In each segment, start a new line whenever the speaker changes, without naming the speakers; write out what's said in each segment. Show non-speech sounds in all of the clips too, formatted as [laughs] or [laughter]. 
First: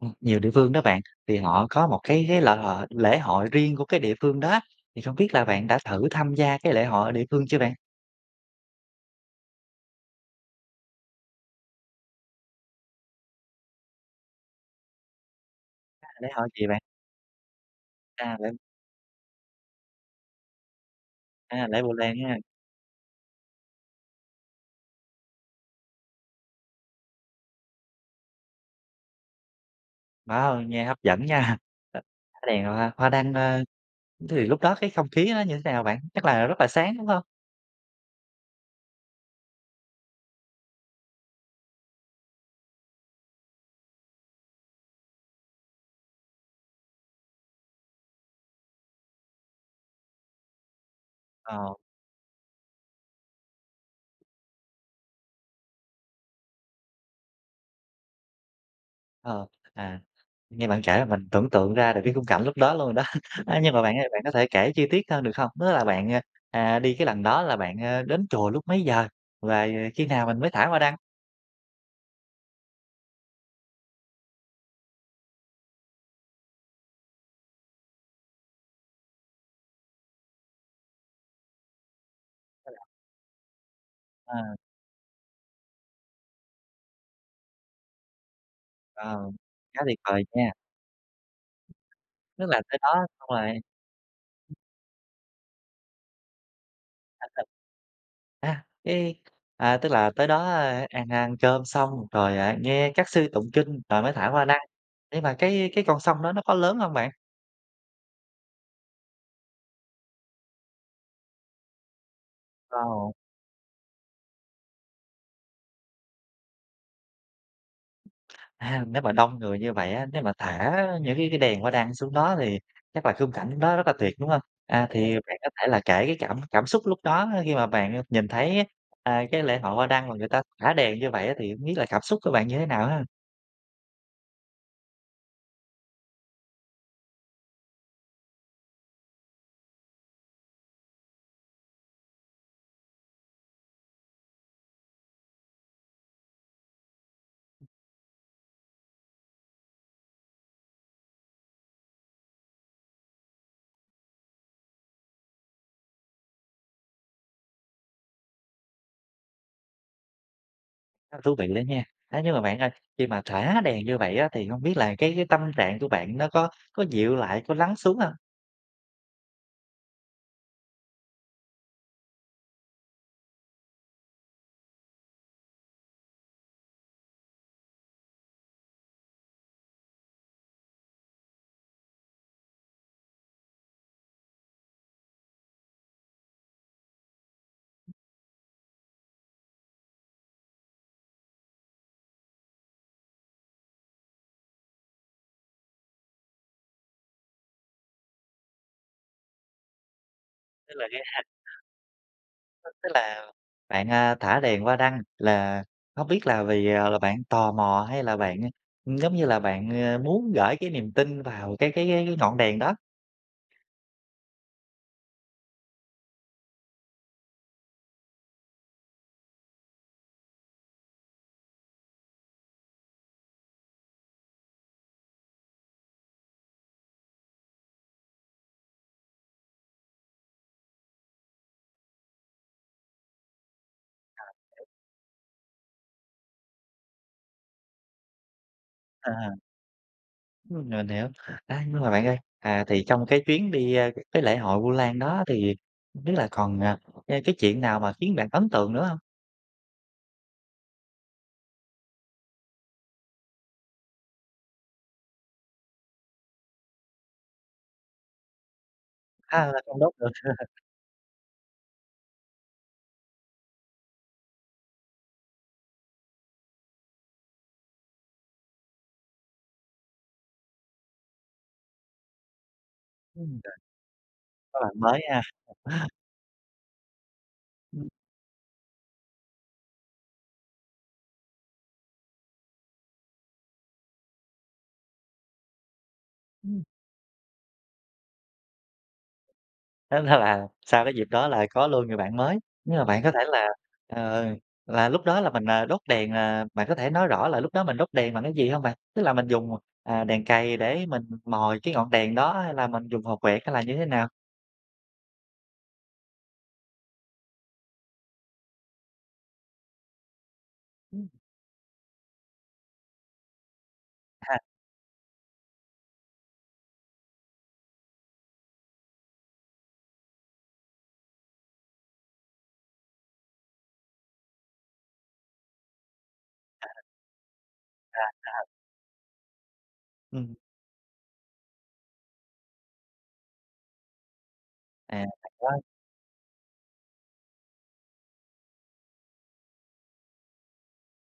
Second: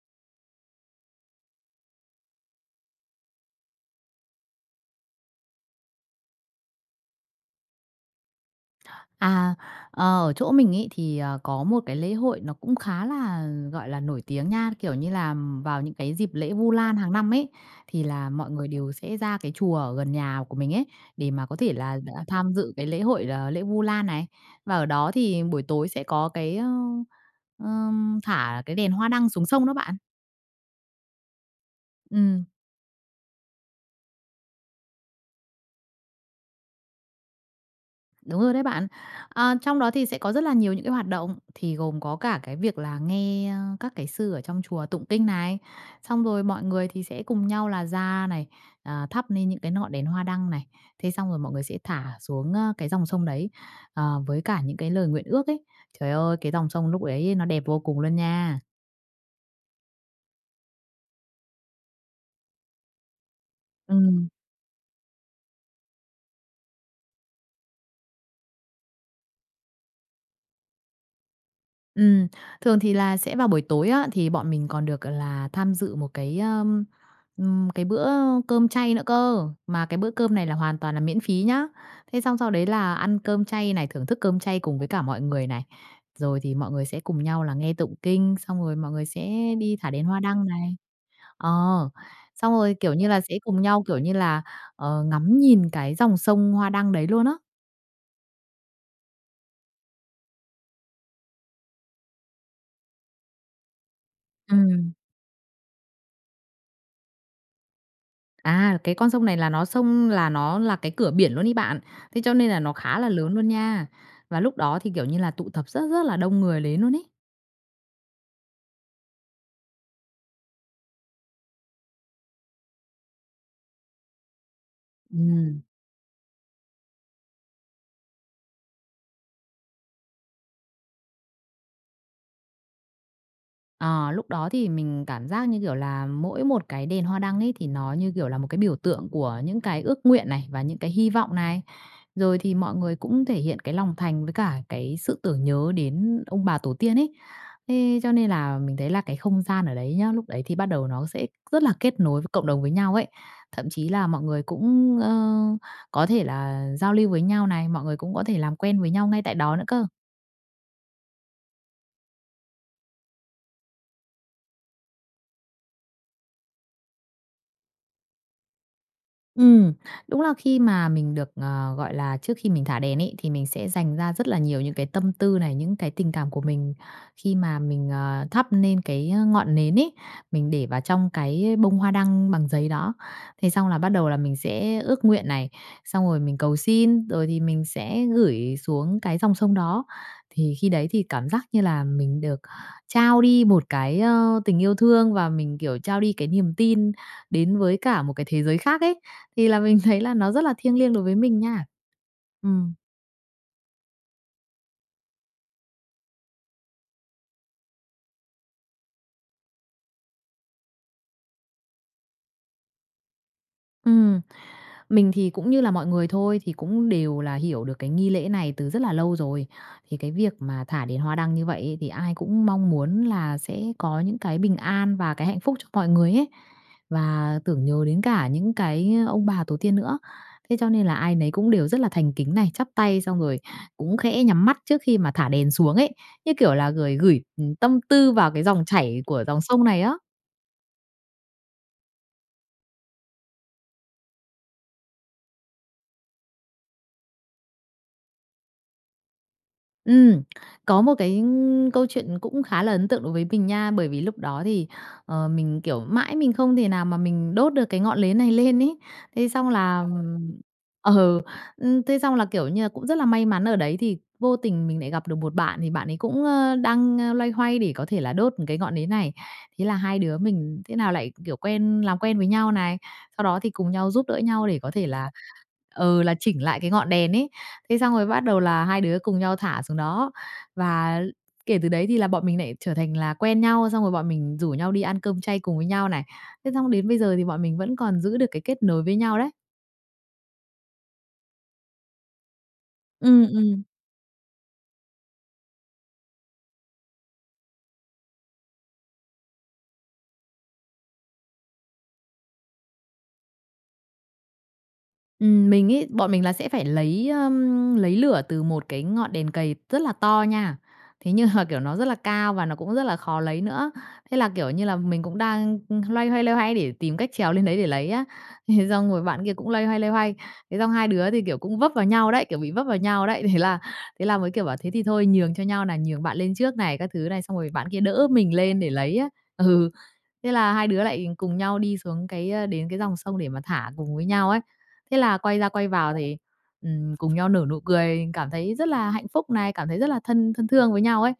Ừm, nhiều địa phương đó bạn, thì họ có một cái cái là lễ hội riêng của cái địa phương đó, thì không biết là bạn đã thử tham gia cái lễ hội ở địa phương chưa bạn?
À, ờ, ở chỗ mình ấy thì có một cái lễ hội nó cũng khá là, gọi là, nổi tiếng nha, kiểu như là, vào những
À,
cái
lễ
dịp
hội
lễ
gì
Vu
bạn?
Lan hàng năm ấy, thì là
À,
mọi
v
người đều sẽ ra cái chùa ở gần nhà của mình ấy, để mà có
À,
thể
Lễ
là,
Vu Lan
à,
ha.
tham dự cái lễ hội là lễ Vu Lan này. Và ở đó thì buổi tối sẽ có cái, ơ, ơ, thả cái đèn hoa đăng xuống sông đó bạn.
Má ơi, nghe hấp dẫn nha, thả
Ừm.
đèn hoa hoa đăng, ơ, thì lúc đó cái không khí nó như thế nào bạn? Chắc là rất là sáng, đúng hông?
Đúng rồi đấy bạn. À, trong đó thì sẽ có rất là nhiều những cái hoạt động, thì gồm có cả cái việc là nghe, ơ, các cái sư ở trong chùa tụng kinh này, xong rồi mọi người thì sẽ cùng nhau là ra này, à, thắp nên những cái ngọn đèn hoa đăng này. Thế xong rồi mọi người
Ờ.
sẽ thả xuống, ơ, cái dòng sông đấy, ờ, với cả những cái lời nguyện ước ấy. Trời ơi, cái dòng sông lúc đấy nó đẹp vô cùng luôn nha.
Ờ, à, nghe bạn kể là mình tưởng tượng ra được cái khung cảnh lúc đó luôn rồi đó. A, nhưng mà bạn ơi bạn
Ừm.
có thể kể chi tiết hơn, được không? Tức là bạn, ờ, đi cái lần đó là bạn, ơ, đến chùa lúc mấy giờ và khi nào mình mới thả hoa đăng?
Ừm, thường thì là sẽ vào buổi tối á, thì bọn mình còn được là tham dự một cái, ừm, cái bữa cơm chay nữa cơ, mà cái bữa cơm này là hoàn toàn là miễn phí nhá. Thế xong sau đấy
Vậy à?
là ăn cơm chay này, thưởng thức cơm
À.
chay cùng với cả mọi người này, rồi thì mọi người sẽ cùng nhau là nghe tụng kinh, xong rồi mọi người
Ờ,
sẽ đi
khá
thả
tuyệt
đèn hoa
vời
đăng
nha.
này ờ,
Tức
xong
là
rồi,
tới
kiểu
đó
như là,
xong
sẽ
rồi
cùng nhau, kiểu như là, ờ, ngắm nhìn cái dòng sông hoa đăng đấy luôn á.
[laughs] À, cái a, tức là tới đó ăn ăn cơm xong rồi, à, nghe các sư tụng kinh rồi mới thả hoa đăng,
Ừm.
nhưng mà cái cái con sông đó nó có lớn hông bạn?
À, cái con sông này là nó sông là nó là cái cửa biển luôn ấy bạn, thế cho nên là nó khá là
Wow!
lớn luôn nha, và lúc đó thì, kiểu như là, tụ tập rất, rất là đông người đến luôn ấy.
À, nếu mà đông người như vậy á, nếu mà thả những cái cái đèn hoa đăng xuống đó thì chắc là khung cảnh đó rất là tuyệt, đúng hông? À, thì bạn có
Ừm.
thể là kể cái cảm cảm xúc lúc đó khi mà bạn nhìn thấy, a, cái lễ hội hoa đăng mà người ta thả đèn như vậy á, thì hông biết là cảm xúc của bạn như thế nào ha?
Ờ. Lúc đó thì mình cảm giác như kiểu là mỗi một cái đèn hoa đăng ấy, thì nó như kiểu là một cái biểu tượng của những cái ước nguyện này, và những cái hy vọng này. Rồi thì mọi người cũng thể hiện cái lòng thành với cả cái sự tưởng nhớ đến ông bà tổ tiên ấy. Thế cho nên là mình thấy là cái không gian ở đấy nhớ, lúc đấy thì bắt đầu nó sẽ rất là kết nối với cộng đồng với nhau ấy. Thậm chí là mọi người cũng, ơ, có thể là giao lưu với nhau này, mọi người cũng có thể làm quen với nhau ngay tại đó nữa cơ.
Rất thú vị đó nha. A, nhưng mà bạn ơi, khi mà thả đèn như vậy á thì hông biết là cái cái tâm trạng của bạn nó có có dịu lại, có lắng xuống hông?
Ừm. Đúng là khi mà mình được, ờ, gọi là trước khi mình thả đèn ấy thì mình sẽ dành ra rất là nhiều những cái tâm tư này, những cái tình cảm của mình khi mà mình, ờ, thắp nên cái ngọn nến ấy, mình để vào trong cái bông hoa đăng bằng giấy đó. Thế xong là bắt đầu là mình sẽ ước nguyện này, xong rồi mình cầu xin, rồi thì mình sẽ gửi xuống cái dòng sông đó. Thì khi đấy thì cảm giác như là mình được trao đi một cái, ơ, tình yêu thương và mình, kiểu, trao đi cái niềm tin đến với cả một cái thế giới khác ấy. Thì là mình thấy là nó rất là
Tức
thiêng
là
liêng đối với mình
[unintelligible]
nha.
Tức
Ừm.
tức là bạn, a, thả đèn hoa đăng là không biết là vì, à, là bạn tò mò, hay là bạn, ưm, giống như là, bạn, ơ, muốn gởi cái niềm tin vào cái cái cái cái ngọn đèn đó?
Ừm. Mình thì cũng như là mọi người thôi, thì cũng đều là hiểu được cái nghi lễ này từ rất là lâu rồi. Thì cái việc mà thả đèn hoa đăng như vậy ấy thì ai cũng mong muốn là sẽ có những cái bình an và cái hạnh phúc cho mọi người ấy, và tưởng nhớ đến cả những cái, ơ, ông bà tổ tiên nữa, thế cho nên là ai nấy cũng đều rất là thành kính này, chắp tay xong rồi cũng khẽ nhắm mắt
[unintelligible]
trước khi mà thả đèn xuống ấy, như kiểu là, gửi gửi, ừm, tâm tư vào cái dòng chảy của
À.
dòng sông này á.
Ừm, mình hiểu. Ê, nhưng mà bạn ơi, à, thì trong cái chuyến đi, a, cái lễ hội Vu Lan đó thì không biết là còn, ê, cái chuyện nào mà khiến bạn ấn tượng nữa hông?
Ừm, có một cái, ưm, câu chuyện cũng khá là ấn tượng đối với mình nha, bởi vì lúc đó thì, ờ, mình, kiểu, mãi mình không thể nào mà mình đốt được cái ngọn nến này lên ấy, thế
A,
xong
là không
là,
đốt được.
ừm
[laughs]
ờ, ưm, thế xong là, kiểu như là, cũng rất là may mắn ở đấy thì vô tình mình lại gặp được một bạn, thì bạn ấy cũng, ơ, đang loay hoay để có thể là đốt một cái ngọn nến này. Thế là hai đứa mình thế nào lại, kiểu, quen làm quen với nhau này, sau đó
Ừm,
thì
rồi.
cùng nhau giúp đỡ nhau để
Có
có
bạn
thể
mới
là
ha! [laughs]
ờ, là chỉnh lại cái ngọn đèn ấy, thế
Ừm.
xong rồi bắt đầu là hai đứa cùng nhau thả xuống đó. Và kể từ đấy thì là bọn mình lại trở thành là quen nhau, xong rồi bọn mình rủ nhau đi ăn cơm chay cùng với nhau này, thế
Ừm.
xong đến bây giờ thì bọn mình vẫn còn giữ được cái kết nối với nhau đấy.
Tức là sau cái dịp đó là có luôn người bạn mới. Nhưng mà bạn có thể
Ừm,
là,
ừm.
ờ, là lúc đó là mình, ờ, đốt đèn, ờ, bạn có thể nói rõ là lúc đó mình đốt đèn bằng cái gì hông bạn? Tức là mình dùng, à, đèn cày để mình mồi cái ngọn đèn đó? Hay là mình dùng hộp quẹt, hay là như thế nào?
Ừm, mình ấy, bọn mình là sẽ phải lấy, ưm, lấy lửa từ một cái ngọn đèn cầy rất là to nha,
Ừm.
thế nhưng mà, kiểu, nó rất là cao và nó cũng rất là khó lấy nữa. Thế là,
À.
kiểu như là, mình cũng đang, ưm, loay hoay, loay hoay để tìm cách trèo lên đấy để lấy á, thế xong rồi bạn kia cũng loay hoay, loay hoay, thế xong hai đứa thì, kiểu, cũng vấp vào nhau đấy, kiểu bị vấp vào nhau đấy. Thế là thế là mới, kiểu, bảo thế thì thôi nhường cho nhau này, nhường bạn lên trước
À.
này, các thứ này, xong rồi bạn kia đỡ
À
mình
[unintelligible]
lên để lấy á ừ. Thế
Ừm.
là hai đứa lại cùng nhau đi xuống cái, ơ đến cái dòng sông để mà thả cùng với nhau ấy, thế
À.
là quay ra
[unintelligible]
quay vào thì, ừm, cùng nhau nở nụ cười cảm thấy rất là hạnh phúc này, cảm thấy rất là thân thân thương với nhau ấy.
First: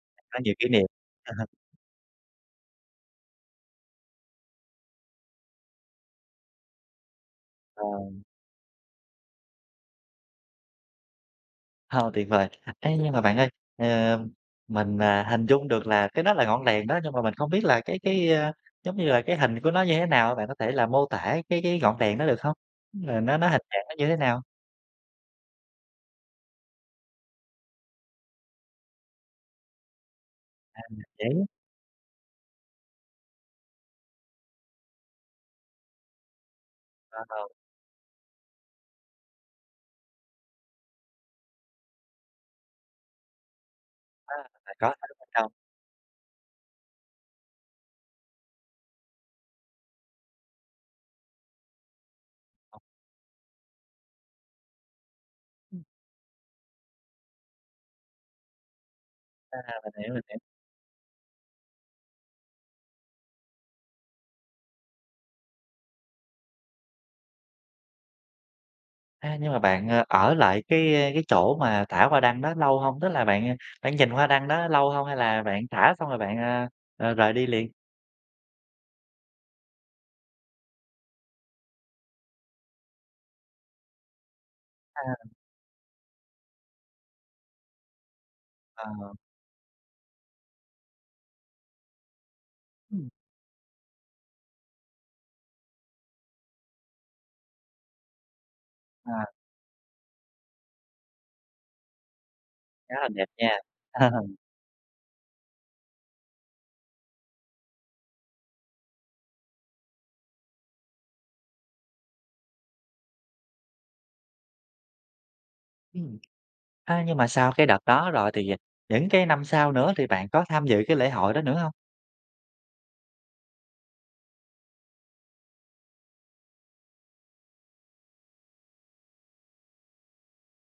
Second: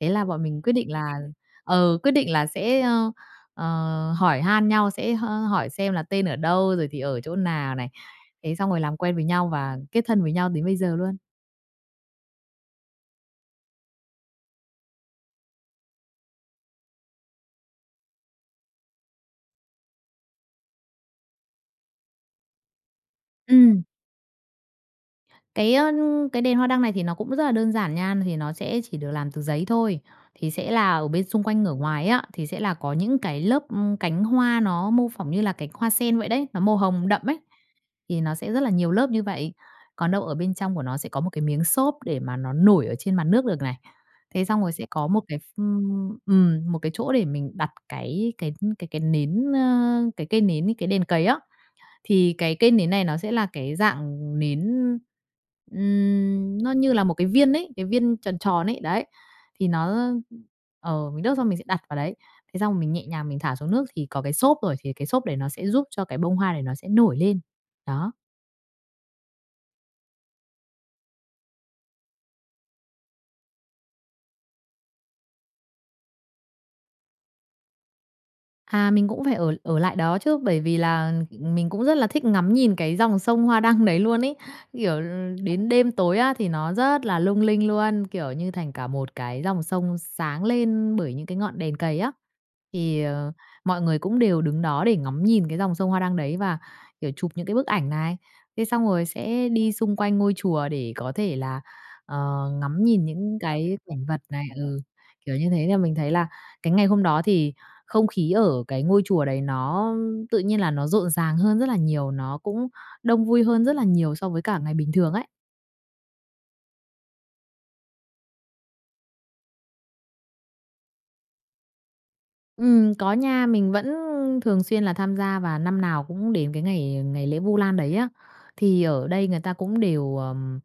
Thế là
Có
bọn
nhiều
mình
kỷ
quyết
niệm.
định là
[chuckles]
ờ, quyết định là sẽ, ơ, ờ, hỏi han nhau, sẽ h hỏi xem là tên ở đâu, rồi thì ở chỗ nào
Ờ.
này, thế xong rồi làm quen với nhau và kết thân với nhau đến bây giờ luôn.
Ờ, tuyệt vời. Ấy, nhưng mà bạn ơi, ờ, mình, ờ, hình dung được là cái đó là ngọn đèn đó, nhưng mà mình không biết là cái cái, ơ, giống như là, cái hình của nó như thế nào? Bạn có thể là mô tả cái cái ngọn đèn đó được không? Là nó nó hình dạng
Ừm.
nó như thế nào?
Cái, ơ, cái đèn hoa đăng này thì nó cũng rất là đơn giản nha. Thì nó sẽ chỉ được làm từ giấy thôi, thì sẽ
À,
là
bằng
ở bên xung
giấy.
quanh ngửa ngoài á, thì sẽ là có những cái lớp cánh hoa nó mô phỏng như là cánh hoa sen vậy đấy, nó màu hồng đậm ấ,
Wow.
thì nó sẽ rất là nhiều lớp như vậy. Còn đâu ở bên trong của nó sẽ có một cái miếng xốp để mà nó nổi ở trên mặt nước được này.
À,
Thế xong rồi
phải
sẽ
có
có
xốp
một
bên
cái
trong.
ph ừm, một cái chỗ để mình đặt cái cái cái cái nến, ơ, cái cây nến, cái đèn cày á. Thì cái cây nến này nó sẽ là cái dạng nến, ừm, nó như là một cái viên ấy, cái viên tròn tròn ấy, đấy,
À,
thì
mình
nó,
hiểu, mình hiểu.
ờ, mình đốt xong mình sẽ đặt vào đấy. Thế xong rồi mình nhẹ nhàng mình thả xuống nước thì có cái xốp rồi thì cái xốp này nó sẽ giúp cho cái bông hoa này nó sẽ nổi lên. Đó.
À, nhưng mà bạn ở lại cái cái chỗ mà thả hoa đăng đó lâu hông? Tức là bạn bạn nhìn hoa đăng đó lâu hông hay là bạn thả xong rồi bạn, a, ờ, rời đi liền?
À, mình cũng phải ở ở lại đó chứ, bởi vì là, ừm, mình cũng rất là thích ngắm nhìn cái dòng sông hoa đăng đấy luôn ấy. Kiểu,
À.
đến đêm tối á thì nó rất là lung linh luôn, kiểu, như thành cả một
À.
cái dòng sông sáng lên bởi những cái ngọn đèn cày á. Thì,
Ừm.
ờ, mọi người cũng đều đứng đó để ngắm nhìn cái dòng sông hoa đăng đấy và, kiểu, chụp những cái bức ảnh này. Thế xong rồi
À.
sẽ đi xung quanh ngôi chùa để có thể là, ờ, ngắm
Khá
nhìn
là đẹp
những
nha.
cái cảnh
Ờ.
vật này ừ, kiểu như thế, nên mình thấy là cái ngày hôm đó thì không khí ở cái ngôi chùa đấy, nó tự nhiên là nó rộn ràng hơn rất là nhiều, nó cũng đông vui hơn rất là nhiều so với cả ngày bình thường ấy.
Ừm. A, nhưng mà sau cái đợt đó rồi thì những cái năm sau nữa thì bạn có tham dự cái lễ hội đó nữa hông?
Ừm, có nha, mình vẫn thường xuyên là tham gia, và năm nào cũng đến cái ngày ngày lễ Vu Lan đấy á, thì ở đây người ta cũng đều, ờm,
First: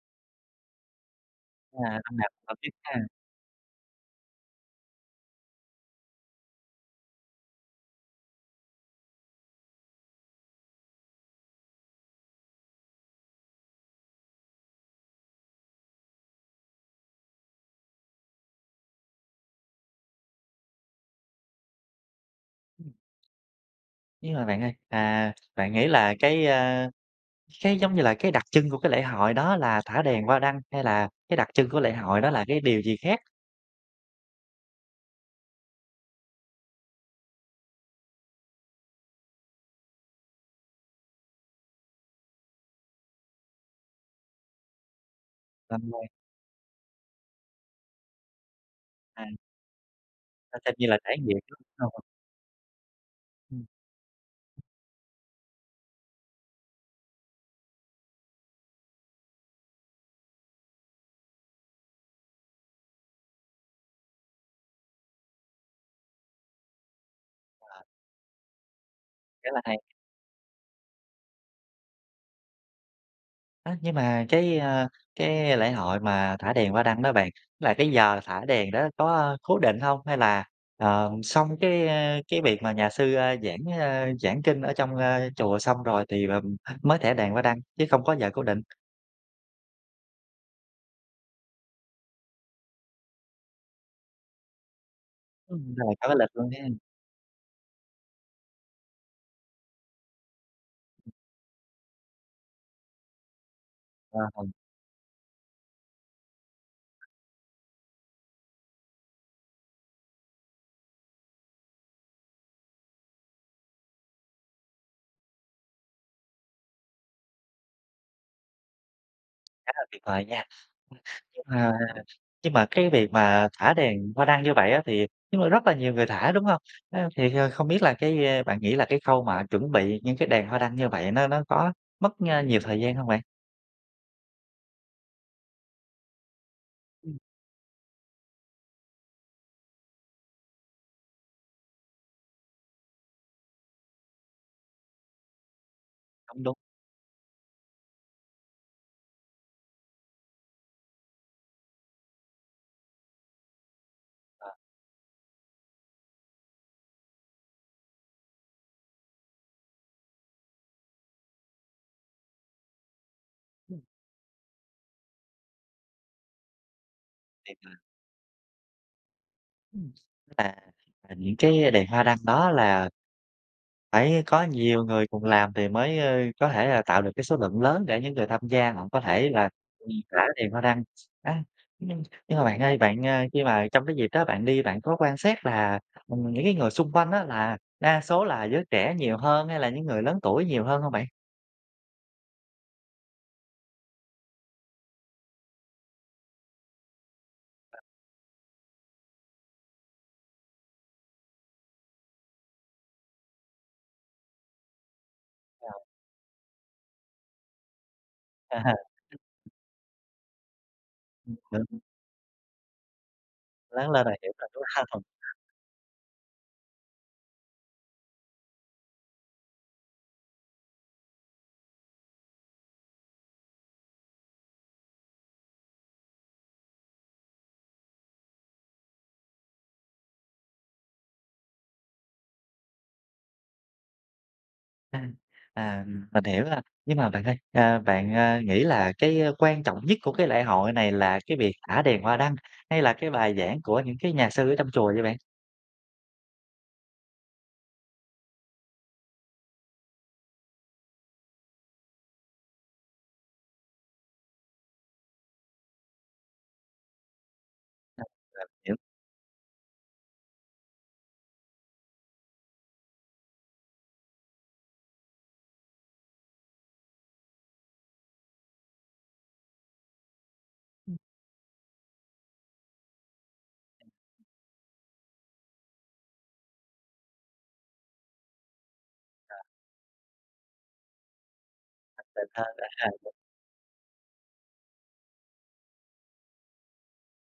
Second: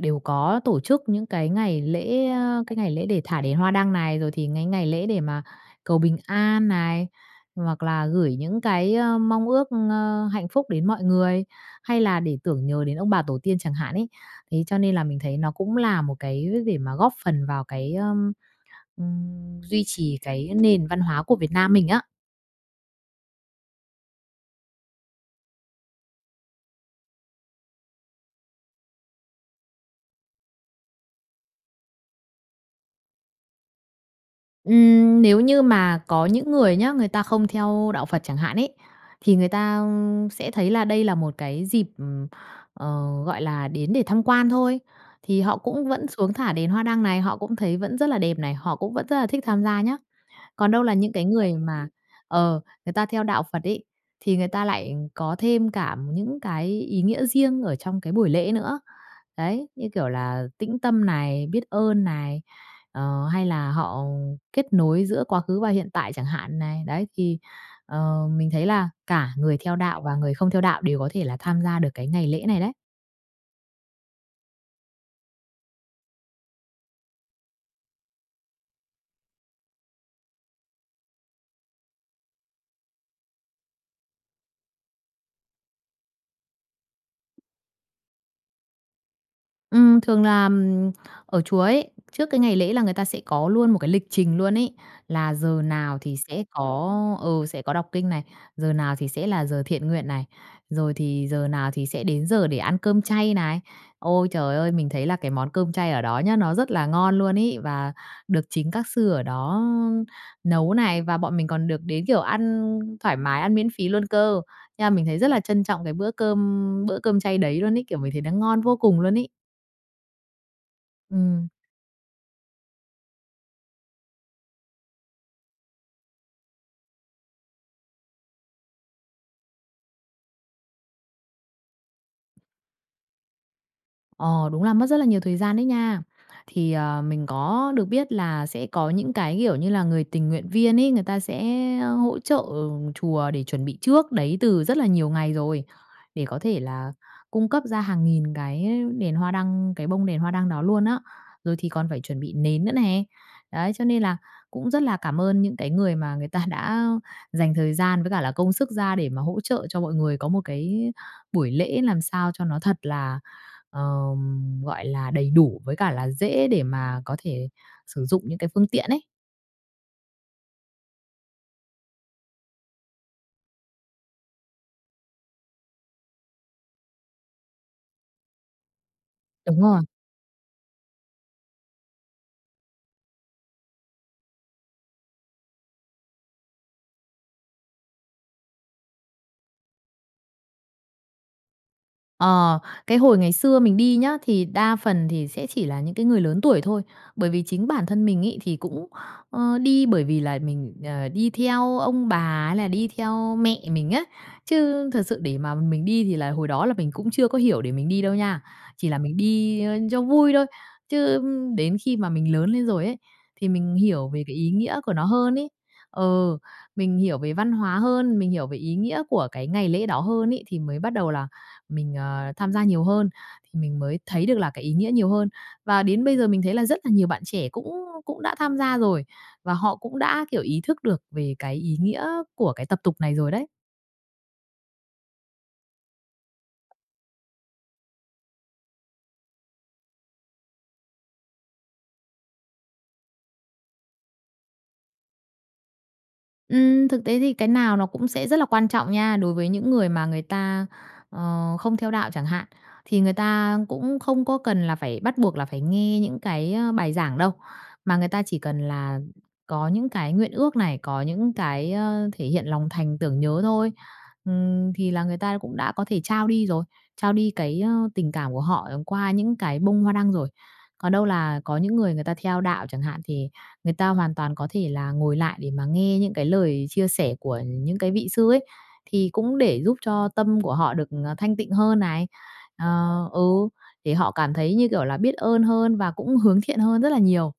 đều có tổ chức những cái
À,
ngày
năm
lễ,
nào cũng tổ
a,
chức
cái ngày
ha.
lễ để thả đèn hoa đăng này, rồi thì cái ngày lễ để mà cầu bình an này, hoặc là gửi những cái, ơ, mong ước, ơ, hạnh phúc đến mọi người, hay là để tưởng nhớ đến ông bà tổ tiên chẳng hạn ấy. Thế cho nên là mình thấy nó cũng là một cái để mà góp phần vào cái, ơ, ừm, duy trì cái nền văn hóa của Việt Nam mình á.
Ừm. Nhưng mà bạn ơi, à, bạn nghĩ là cái, ơ, cái giống như là cái đặc trưng của cái lễ hội đó là thả đèn hoa đăng hay là cái đặc trưng của lễ hội đó là cái điều gì khác?
Ừm, nếu như mà có những người nhá, người ta không theo đạo Phật chẳng hạn ấy, thì người ta sẽ thấy là đây là một cái dịp, ờ, gọi là, đến để tham quan thôi, thì họ
Tâm
cũng vẫn
an.
xuống thả đèn hoa đăng này, họ cũng thấy vẫn rất là đẹp này, họ cũng vẫn rất là
À.
thích tham gia nhá.
Ơ,
Còn
xem
đâu
như
là
là
những
trải
cái
nghiệm [unintelligible]
người
đúng
mà,
hông?
ờ, người ta theo đạo Phật
Ừm.
ấy, thì người ta lại có thêm cả những cái ý nghĩa riêng ở trong cái buổi lễ nữa. Đấy, như kiểu là tĩnh tâm này, biết ơn này, ờ, hay là họ kết nối giữa quá khứ và hiện tại chẳng hạn này. Đấy, thì,
À.
ờ, mình thấy là cả
Rất
người
là
theo
hay.
đạo và người không theo đạo đều có thể là tham gia được cái ngày lễ này đấy.
A, nhưng mà cái, ơ, cái lễ hội mà thả đèn hoa đăng đó bạn, là cái giờ thả đèn đó có, ơ, cố định hông? Hay là, ờm, xong cái, ơ, cái việc mà nhà sư, ơ, giảng, ơ, giảng kinh ở trong, ơ, chùa xong rồi thì là mới thả đèn hoa đăng, chứ không có giờ cố định?
Ừm, thường là, ừm, ở chùa ấy, trước cái ngày lễ là người ta sẽ có luôn một cái lịch trình luôn ấy, là giờ
Ừm, rồi,
nào
có cái
thì
lịch
sẽ
luôn ha.
có, ừ, sẽ có đọc kinh này, giờ nào thì sẽ là giờ thiện nguyện này, rồi
Ừm.
thì giờ nào thì sẽ đến giờ để ăn cơm chay này.
A,
Ôi
ừm.
trời ơi, mình thấy là cái món cơm chay ở đó nhá, nó rất là ngon luôn ấy, và được chính các sư ở đó nấu này, và bọn mình còn được đến, kiểu, ăn thoải mái, ăn miễn phí luôn cơ. Nha, mình thấy rất là trân trọng cái bữa cơm bữa cơm chay đấy luôn ấy, kiểu, mình thấy nó ngon vô cùng luôn ấy.
Khá là tuyệt vời nha. [sniffs] Nhưng
Ừm.
mà nhưng mà cái việc mà thả đèn hoa đăng như vậy á, thì nhưng mà rất là nhiều người thả, đúng hông? [sniffs] Ơ, thì kh không biết là cái, ơ, bạn nghĩ là cái khâu mà chuẩn bị những cái đèn hoa đăng như vậy nó nó có mất, ơ, nhiều thời gian hông bạn?
Ờ, đúng là mất rất là nhiều thời gian đấy nha. Thì, ờ,
Ừm.
mình có được biết là sẽ có những cái, kiểu như là, người tình nguyện viên ấy, người ta sẽ hỗ trợ chùa để chuẩn bị trước đấy từ rất là nhiều ngày rồi, để có
Đúng, đúng.
thể là cung cấp ra hàng nghìn cái đèn hoa đăng, cái bông đèn hoa đăng đó luôn á. Rồi thì còn phải chuẩn bị nến nữa nè, đấy, cho nên là
Ờ.
cũng rất là cảm ơn những cái người mà người ta đã dành thời gian với cả là công sức ra để mà hỗ trợ cho mọi người có một cái buổi lễ làm sao cho nó thật là,
Ừm.
ờm, gọi là, đầy đủ với cả là dễ để mà có thể
Thiệt hả?
sử dụng những cái phương tiện ấy.
Ừm, à, à, những cái đèn hoa đăng đó là phải có nhiều người cùng làm thì mới, ơ, có thể là tạo được cái số lượng lớn để những người tham gia họ có thể là,
Đúng rồi.
ừm, rải đèn hoa đăng. A, nhưng nhưng mà bạn ơi, bạn, ơ, khi mà trong cái dịp đó bạn đi bạn có quan sát là, ừm, những cái người xung quanh á là đa số là giới trẻ nhiều hơn hay là những người lớn tuổi nhiều hơn hông bạn?
Ờ, cái hồi ngày xưa mình đi nhá, thì đa phần thì sẽ chỉ là những cái người lớn tuổi thôi. Bởi vì chính
Ờ.
bản thân mình ấy thì cũng, ơ, đi bởi vì là mình, ờ, đi theo ông bà hay là đi theo mẹ mình á, chứ thật sự để mà mình
[unintelligible]
đi thì là hồi đó là mình cũng chưa có hiểu để mình đi đâu nha,
Ờ.
chỉ là mình đi cho vui thôi. Chứ đến
[unintelligible]
khi mà mình lớn lên rồi ấy, thì mình
Lớn lên
hiểu
là
về
hiểu
cái
rồi,
ý
đúng
nghĩa của
hông?
nó hơn ấy, ừ, mình hiểu về văn hóa hơn, mình hiểu về ý nghĩa của cái ngày lễ đó hơn ấy, thì mới bắt đầu là mình, ờ, tham gia nhiều hơn, thì mình mới thấy được là cái ý nghĩa nhiều hơn. Và đến bây giờ mình thấy là rất là nhiều bạn trẻ cũng cũng đã tham gia rồi, và họ cũng đã, kiểu, ý thức được về cái ý nghĩa của cái tập tục này rồi đấy.
À, à, ừm, mình hiểu rồi. Nhưng mà bạn ơi, a, bạn, a, nghĩ là cái quan trọng nhất của cái lễ hội này là cái việc thả đèn hoa đăng hay là cái bài giảng của những cái nhà sư ở trong chùa vậy bạn?
Ừm, thực tế thì cái nào nó cũng sẽ rất là quan trọng nha. Đối với những người mà người ta, ờ, không theo đạo chẳng hạn, thì người ta cũng không có cần là phải bắt buộc là phải nghe những cái, ơ, bài giảng đâu. Mà
À,
người
à,
ta chỉ cần
hiểu.
là có những cái nguyện ước này, có những cái, ơ, thể hiện lòng thành tưởng nhớ thôi. Ừm, thì là người ta cũng đã có thể trao đi rồi, trao đi cái, ơ, tình cảm của họ qua những cái bông hoa đăng rồi. Còn
Ừm.
đâu là có những người người ta theo đạo chẳng hạn, thì người ta hoàn toàn có thể là ngồi lại để mà nghe những cái lời chia sẻ của những cái vị sư ấy, thì cũng
À.
để giúp cho tâm của họ được, ờ, thanh tịnh hơn này.
Thanh tịnh hơn
Ờ,
[unintelligible]
ừ, để họ cảm thấy, như kiểu là, biết ơn hơn và cũng hướng thiện hơn rất là nhiều.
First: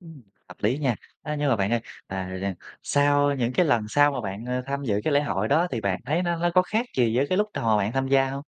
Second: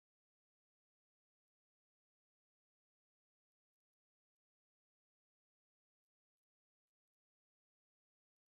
Ừm, hợp lý nha. Ơ, nhưng mà bạn ơi, ờ, r r sau những cái lần sau mà bạn, ờ, tham dự cái lễ hội đó thì bạn thấy nó nó có khác gì với cái lúc từ hồi bạn tham gia hông?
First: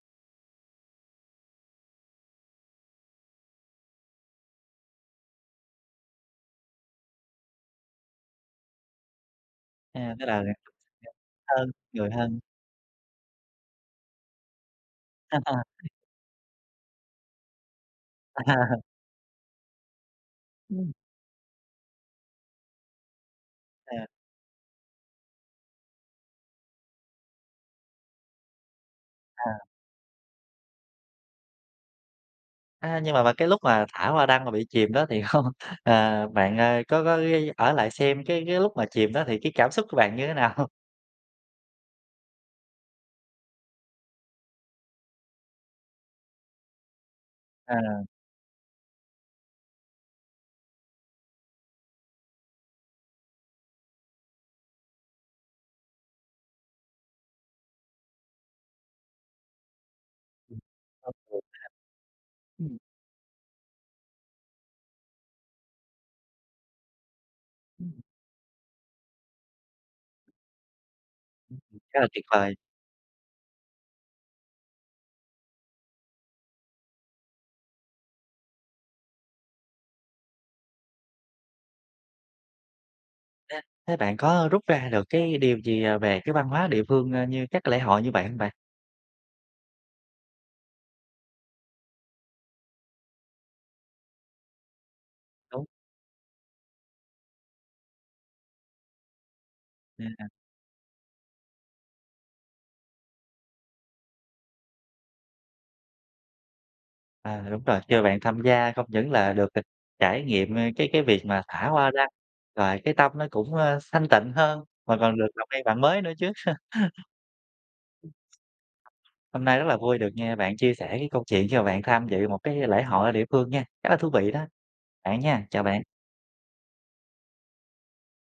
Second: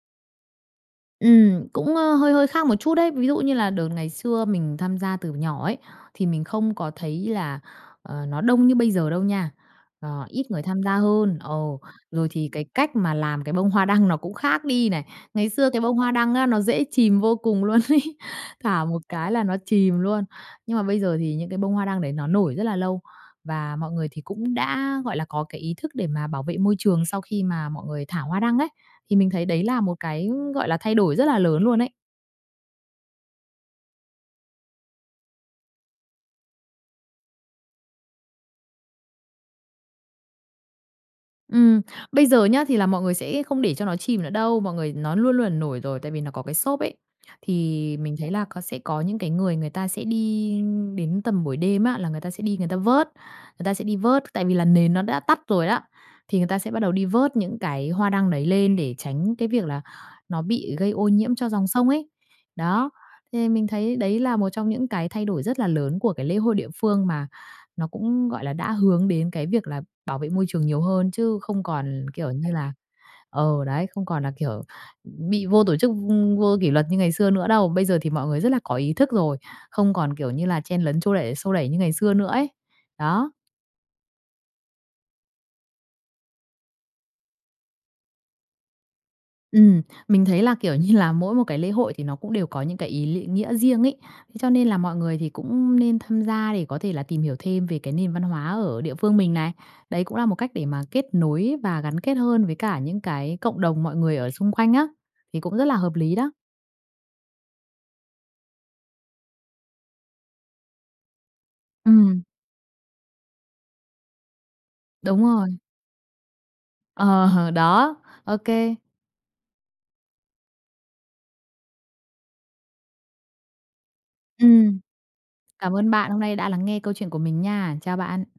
Ừm, cũng, ơ, hơi hơi khác một chút đấy. Ví dụ như là đợt ngày xưa mình tham gia từ nhỏ ấy, thì mình không có thấy là, ờ, nó đông như bây giờ đâu nha,
À,
ờ,
tức là
ít người tham gia
[unintelligible]
hơn. Ờ,
hơn, người
rồi
hơn.
thì cái cách mà làm cái bông hoa đăng nó cũng khác đi này. Ngày xưa cái
[laughs]
bông hoa đăng á nó dễ chìm vô cùng luôn ấy,
[laughs]
thả một cái là nó chìm luôn, nhưng mà
Ừm.
bây giờ thì những cái bông hoa đăng đấy nó nổi rất là lâu. Và mọi
À.
người thì cũng đã, gọi là, có cái ý thức để mà bảo vệ môi trường sau khi mà mọi người thả hoa đăng ấy. Thì mình thấy
À.
đấy là một cái, gọi là, thay đổi rất là lớn luôn ấy.
A, nhưng mà vào cái lúc mà thả hoa đăng mà bị chìm đó thì hông ờ, bạn, ơ, có có ghi ở lại xem cái cái lúc mà chìm đó thì cái cảm xúc của bạn như thế nào?
Ừm, bây giờ nhá thì là mọi người sẽ không để cho nó chìm nữa đâu. Mọi người nó luôn luôn, à, nổi rồi tại vì nó có cái xốp ấy, thì
À.
mình thấy là có sẽ có những cái người người ta sẽ đi đến tầm buổi đêm á là người ta sẽ đi người ta vớt. Người ta sẽ đi vớt, tại vì là nền nó đã tắt rồi đó, thì người ta sẽ bắt đầu đi vớt những cái hoa đăng đấy lên để tránh cái việc là nó bị gây ô nhiễm cho
[unintelligible]
dòng sông ấy.
Ừm.
Đó, thì mình thấy đấy là một trong những cái thay đổi rất là lớn của cái lễ hôi địa phương mà nó
Ừm.
cũng, gọi là, đã hướng đến cái việc là bảo vệ môi trường nhiều hơn, chứ không
Khá là
còn
tuyệt
kiểu như
vời.
là ờ, đấy, không còn là, kiểu, bị vô tổ chức, vô kỷ luật như ngày xưa nữa đâu. Bây giờ thì mọi người rất là có ý thức rồi, không còn, kiểu như là, chen lấn xô đẩy xô đẩy như ngày xưa nữa ấy. Đó.
Thế thế bạn có rút ra được cái điều gì về cái văn hóa địa phương, ơ, như các cái lễ hội như vậy hông bạn?
Ừm, mình thấy là, kiểu như là, mỗi một cái lễ hội thì nó cũng đều có những cái ý lị nghĩa riêng ấy. Thế cho nên là mọi người thì
Đúng.
cũng nên tham gia để có thể là tìm hiểu thêm về cái nền văn hóa ở địa phương mình này. Đấy cũng là
À.
một cách để mà kết nối và gắn kết hơn với cả những cái cộng đồng mọi người ở xung quanh á, thì cũng rất là hợp lý đó.
À, đúng rồi. Khi mà bạn tham gia không những là được, ờ, trải nghiệm, ơ, cái cái việc mà thả hoa đăng
Ừm.
rồi cái tâm nó cũng, ơ, xanh tịnh hơn mà còn
Đúng
được làm
rồi.
quen bạn mới nữa chứ.
Ờ, đó, ô
[laughs]
kê.
Hôm nay rất là vui được nghe bạn chia sẻ cái câu chuyện khi mà bạn tham dự một cái lễ hội ở địa phương nha. Rất là thú vị đó
Ừm.
bạn nha, chào
Cám
bạn.
ơn bạn hôm nay đã lắng nghe câu chuyện của mình nha. Chào bạn.